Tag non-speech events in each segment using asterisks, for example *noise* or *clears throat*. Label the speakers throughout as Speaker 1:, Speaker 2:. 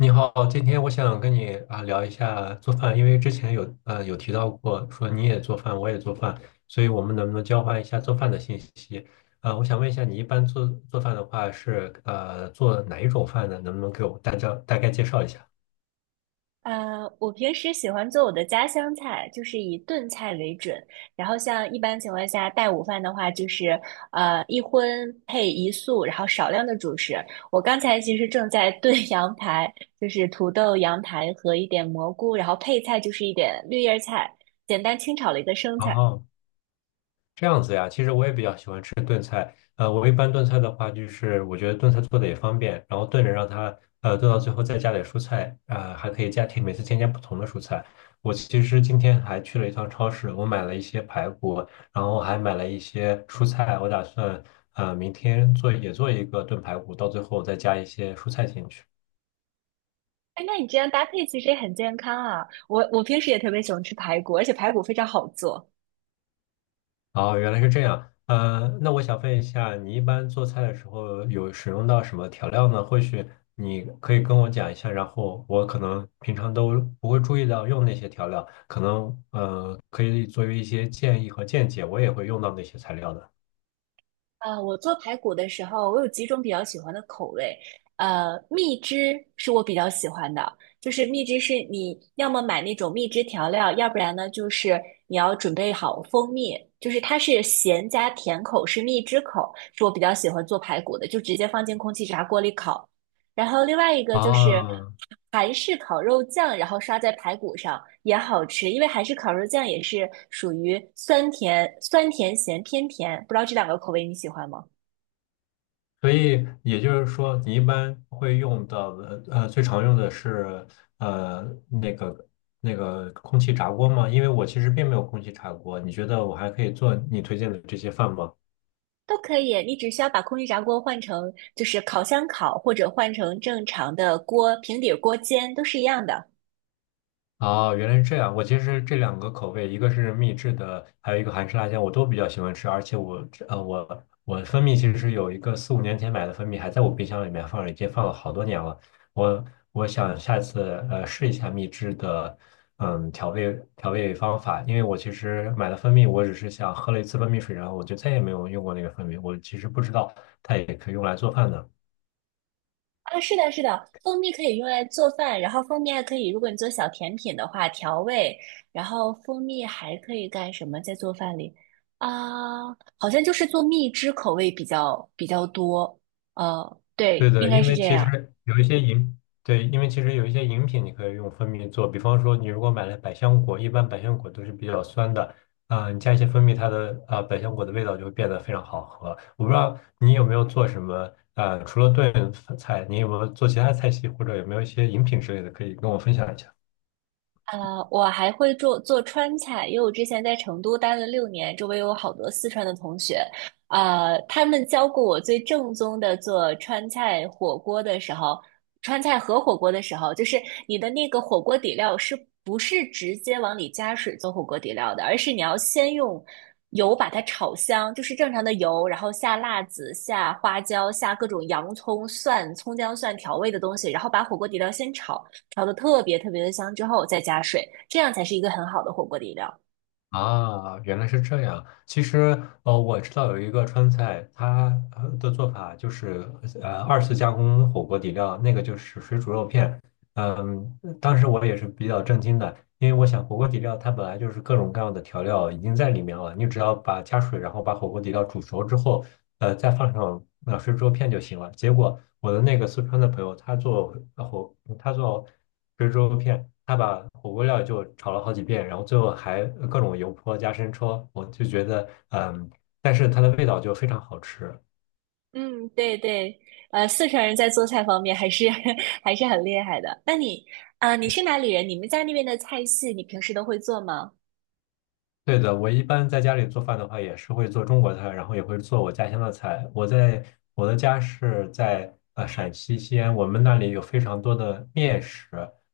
Speaker 1: 你好，今天我想跟你啊聊一下做饭，因为之前有提到过说你也做饭，我也做饭，所以我们能不能交换一下做饭的信息？我想问一下，你一般做饭的话是做哪一种饭呢？能不能给我大家大概介绍一下？
Speaker 2: 我平时喜欢做我的家乡菜，就是以炖菜为准。然后像一般情况下带午饭的话，就是一荤配一素，然后少量的主食。我刚才其实正在炖 *laughs* 羊排，就是土豆、羊排和一点蘑菇，然后配菜就是一点绿叶菜，简单清炒了一个生菜。
Speaker 1: 哦这样子呀，其实我也比较喜欢吃炖菜。我一般炖菜的话，就是我觉得炖菜做的也方便，然后炖着让它炖到最后再加点蔬菜，啊、还可以加添每次添加不同的蔬菜。我其实今天还去了一趟超市，我买了一些排骨，然后还买了一些蔬菜，我打算明天做也做一个炖排骨，到最后再加一些蔬菜进去。
Speaker 2: 哎，那你这样搭配其实也很健康啊。我平时也特别喜欢吃排骨，而且排骨非常好做。
Speaker 1: 哦，原来是这样。那我想问一下，你一般做菜的时候有使用到什么调料呢？或许你可以跟我讲一下，然后我可能平常都不会注意到用那些调料，可能可以作为一些建议和见解，我也会用到那些材料的。
Speaker 2: 我做排骨的时候，我有几种比较喜欢的口味。蜜汁是我比较喜欢的，就是蜜汁是你要么买那种蜜汁调料，要不然呢就是你要准备好蜂蜜，就是它是咸加甜口，是蜜汁口，是我比较喜欢做排骨的，就直接放进空气炸锅里烤。然后另外一个就是
Speaker 1: 啊，
Speaker 2: 韩式烤肉酱，然后刷在排骨上也好吃，因为韩式烤肉酱也是属于酸甜酸甜咸偏甜，不知道这两个口味你喜欢吗？
Speaker 1: 所以也就是说，你一般会用到的最常用的是呃那个那个空气炸锅吗？因为我其实并没有空气炸锅，你觉得我还可以做你推荐的这些饭吗？
Speaker 2: 都可以，你只需要把空气炸锅换成就是烤箱烤，或者换成正常的锅平底锅煎，都是一样的。
Speaker 1: 哦，原来是这样。我其实这两个口味，一个是秘制的，还有一个韩式辣酱，我都比较喜欢吃。而且我蜂蜜其实是有一个四五年前买的蜂蜜，还在我冰箱里面放着，已经放了好多年了。我我想下次试一下秘制的嗯调味方法，因为我其实买了蜂蜜，我只是想喝了一次蜂蜜水，然后我就再也没有用过那个蜂蜜，我其实不知道它也可以用来做饭的。
Speaker 2: 啊，是的，是的，蜂蜜可以用来做饭，然后蜂蜜还可以，如果你做小甜品的话，调味，然后蜂蜜还可以干什么？在做饭里啊，好像就是做蜜汁口味比较多，
Speaker 1: 对
Speaker 2: 对，应
Speaker 1: 的，
Speaker 2: 该
Speaker 1: 因
Speaker 2: 是
Speaker 1: 为
Speaker 2: 这
Speaker 1: 其
Speaker 2: 样。
Speaker 1: 实有一些饮，对，因为其实有一些饮品你可以用蜂蜜做，比方说你如果买了百香果，一般百香果都是比较酸的，啊、你加一些蜂蜜，它的啊、呃百香果的味道就会变得非常好喝。我不知道你有没有做什么，啊，除了炖菜，你有没有做其他菜系，或者有没有一些饮品之类的，可以跟我分享一下？
Speaker 2: 啊，我还会做做川菜，因为我之前在成都待了6年，周围有好多四川的同学，他们教过我最正宗的做川菜火锅的时候，川菜和火锅的时候，就是你的那个火锅底料是不是直接往里加水做火锅底料的，而是你要先用油把它炒香，就是正常的油，然后下辣子、下花椒、下各种洋葱、蒜、葱姜蒜调味的东西，然后把火锅底料先炒。调的特别特别的香之后再加水，这样才是一个很好的火锅底料。
Speaker 1: 啊，原来是这样。其实，我知道有一个川菜，它的做法就是，二次加工火锅底料，那个就是水煮肉片。嗯，当时我也是比较震惊的，因为我想火锅底料它本来就是各种各样的调料已经在里面了，你只要把加水，然后把火锅底料煮熟之后，再放上水煮肉片就行了。结果我的那个四川的朋友，他做呃火，他做水煮肉片，他把火锅料就炒了好几遍，然后最后还各种油泼加生抽，我就觉得嗯，但是它的味道就非常好吃。
Speaker 2: 嗯，对对，四川人在做菜方面还是 *laughs* 还是很厉害的。那你啊，你是哪里人？你们家那边的菜系，你平时都会做吗？
Speaker 1: 对的，我一般在家里做饭的话，也是会做中国菜，然后也会做我家乡的菜。我的家是在陕西西安，我们那里有非常多的面食，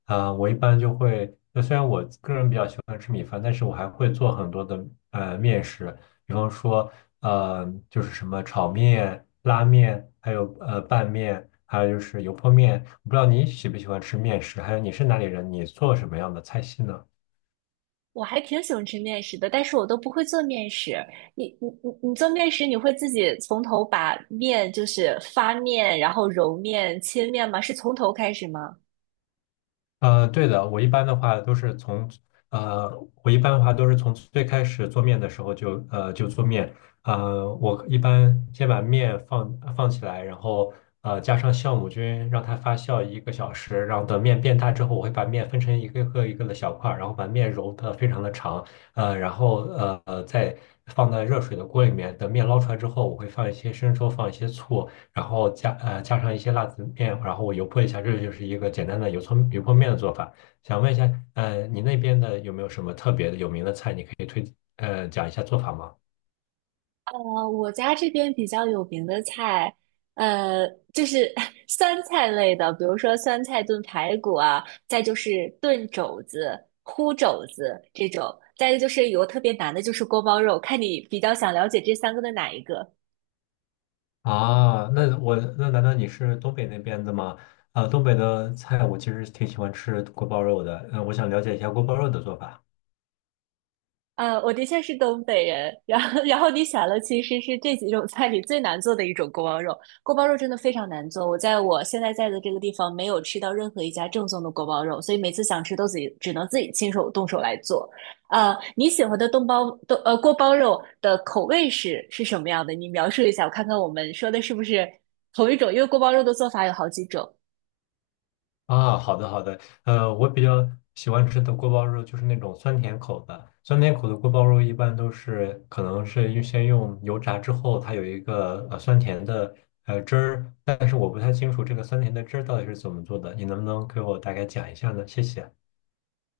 Speaker 1: 啊、我一般就会，呃虽然我个人比较喜欢吃米饭，但是我还会做很多的面食，比方说呃就是什么炒面、拉面，还有拌面，还有就是油泼面。我不知道你喜不喜欢吃面食，还有你是哪里人，你做什么样的菜系呢？
Speaker 2: 我还挺喜欢吃面食的，但是我都不会做面食。你做面食，你会自己从头把面就是发面，然后揉面、切面吗？是从头开始吗？
Speaker 1: 对的，呃，我一般的话都是从最开始做面的时候就，就做面，我一般先把面放起来，然后加上酵母菌，让它发酵1个小时，然后等面变大之后，我会把面分成一个一个的小块儿，然后把面揉的非常的长，然后再放在热水的锅里面，等面捞出来之后，我会放一些生抽，放一些醋，然后加上一些辣子面，然后我油泼一下，这就是一个简单的油葱油泼面的做法。想问一下，你那边的有没有什么特别的有名的菜，你可以讲一下做法吗？
Speaker 2: 我家这边比较有名的菜，呃，就是 *laughs* 酸菜类的，比如说酸菜炖排骨啊，再就是炖肘子、烀肘子这种，再一个就是有个特别难的，就是锅包肉，看你比较想了解这三个的哪一个。
Speaker 1: 啊，那我那难道你是东北那边的吗？呃，东北的菜我其实挺喜欢吃锅包肉的，嗯、我想了解一下锅包肉的做法。
Speaker 2: 我的确是东北人，然后你选了，其实是这几种菜里最难做的一种锅包肉。锅包肉真的非常难做，我现在在的这个地方没有吃到任何一家正宗的锅包肉，所以每次想吃都自己只能自己亲手动手来做。你喜欢的东包东呃锅包肉的口味是什么样的？你描述一下，我看看我们说的是不是同一种，因为锅包肉的做法有好几种。
Speaker 1: 啊，好的好的，我比较喜欢吃的锅包肉就是那种酸甜口的，酸甜口的锅包肉一般都是可能是预先用油炸之后，它有一个酸甜的汁儿，但是我不太清楚这个酸甜的汁儿到底是怎么做的，你能不能给我大概讲一下呢？谢谢。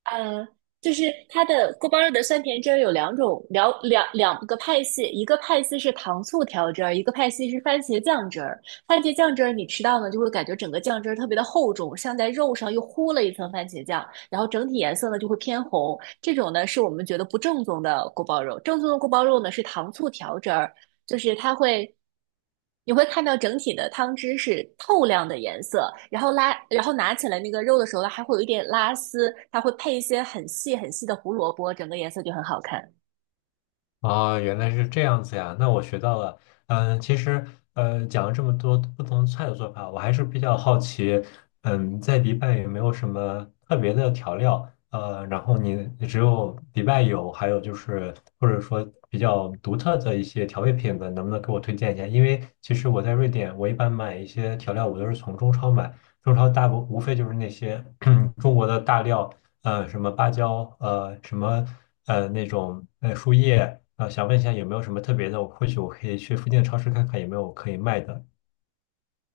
Speaker 2: 呃，就是它的锅包肉的酸甜汁儿有两种，两个派系，一个派系是糖醋调汁儿，一个派系是番茄酱汁儿。番茄酱汁儿你吃到呢，就会感觉整个酱汁儿特别的厚重，像在肉上又糊了一层番茄酱，然后整体颜色呢就会偏红。这种呢是我们觉得不正宗的锅包肉，正宗的锅包肉呢是糖醋调汁儿，就是它会，你会看到整体的汤汁是透亮的颜色，然后拉，然后拿起来那个肉的时候呢，它还会有一点拉丝，它会配一些很细很细的胡萝卜，整个颜色就很好看。
Speaker 1: 哦，原来是这样子呀，那我学到了。嗯，其实讲了这么多不同菜的做法，我还是比较好奇，嗯，在迪拜有没有什么特别的调料？然后你只有迪拜有，还有就是或者说比较独特的一些调味品的，能不能给我推荐一下？因为其实我在瑞典，我一般买一些调料，我都是从中超买，中超大部无非就是那些 *clears throat* 中国的大料。什么芭蕉，呃什么呃那种树叶，想问一下有没有什么特别的，或许我可以去附近的超市看看有没有可以卖的。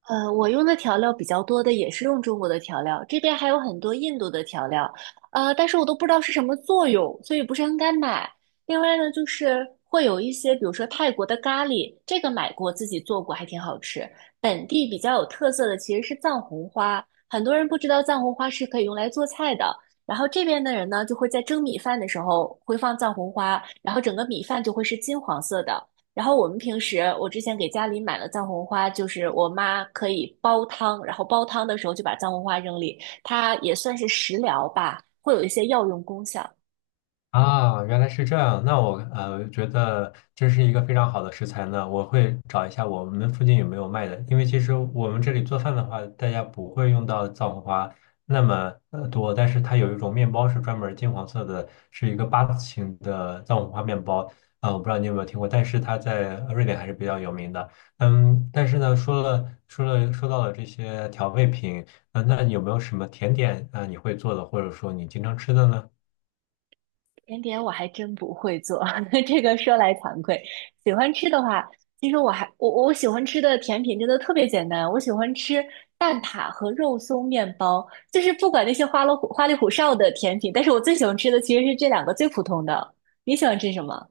Speaker 2: 我用的调料比较多的也是用中国的调料，这边还有很多印度的调料，但是我都不知道是什么作用，所以不是很敢买。另外呢，就是会有一些，比如说泰国的咖喱，这个买过自己做过，还挺好吃。本地比较有特色的其实是藏红花，很多人不知道藏红花是可以用来做菜的。然后这边的人呢，就会在蒸米饭的时候会放藏红花，然后整个米饭就会是金黄色的。然后我们平时，我之前给家里买了藏红花，就是我妈可以煲汤，然后煲汤的时候就把藏红花扔里，它也算是食疗吧，会有一些药用功效。
Speaker 1: 啊，原来是这样。那我觉得这是一个非常好的食材呢，我会找一下我们附近有没有卖的。因为其实我们这里做饭的话，大家不会用到藏红花那么多，但是它有一种面包是专门金黄色的，是一个八字形的藏红花面包。啊、我不知道你有没有听过，但是它在瑞典还是比较有名的。嗯，但是呢，说到了这些调味品，啊、那有没有什么甜点啊、你会做的，或者说你经常吃的呢？
Speaker 2: 甜点我还真不会做，*laughs* 这个说来惭愧。喜欢吃的话，其实我还我我喜欢吃的甜品真的特别简单，我喜欢吃蛋挞和肉松面包，就是不管那些花里胡哨的甜品，但是我最喜欢吃的其实是这两个最普通的。你喜欢吃什么？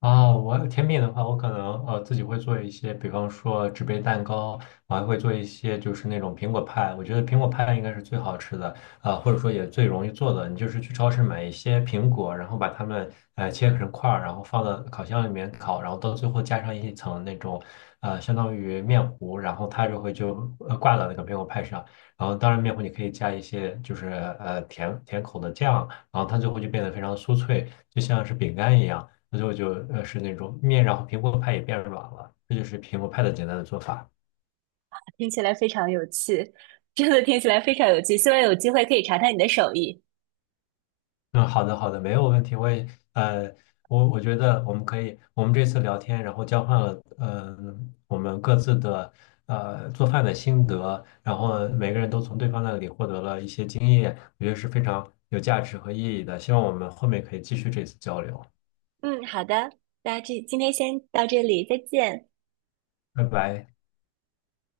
Speaker 1: 啊，我甜品的话，我可能自己会做一些，比方说纸杯蛋糕，我还会做一些就是那种苹果派。我觉得苹果派应该是最好吃的，啊、或者说也最容易做的。你就是去超市买一些苹果，然后把它们切成块儿，然后放到烤箱里面烤，然后到最后加上一层那种相当于面糊，然后它就会挂到那个苹果派上。然后当然面糊你可以加一些就是甜甜口的酱，然后它最后就变得非常酥脆，就像是饼干一样。所以我就是那种面，然后苹果派也变软了，这就是苹果派的简单的做法。
Speaker 2: 听起来非常有趣，真的听起来非常有趣。希望有机会可以尝尝你的手艺。
Speaker 1: 嗯，好的好的，没有问题。我也呃，我觉得我们可以，我们这次聊天，然后交换了我们各自的做饭的心得，然后每个人都从对方那里获得了一些经验，我觉得是非常有价值和意义的。希望我们后面可以继续这次交流。
Speaker 2: 嗯，好的，那这今天先到这里，再见。
Speaker 1: 拜拜。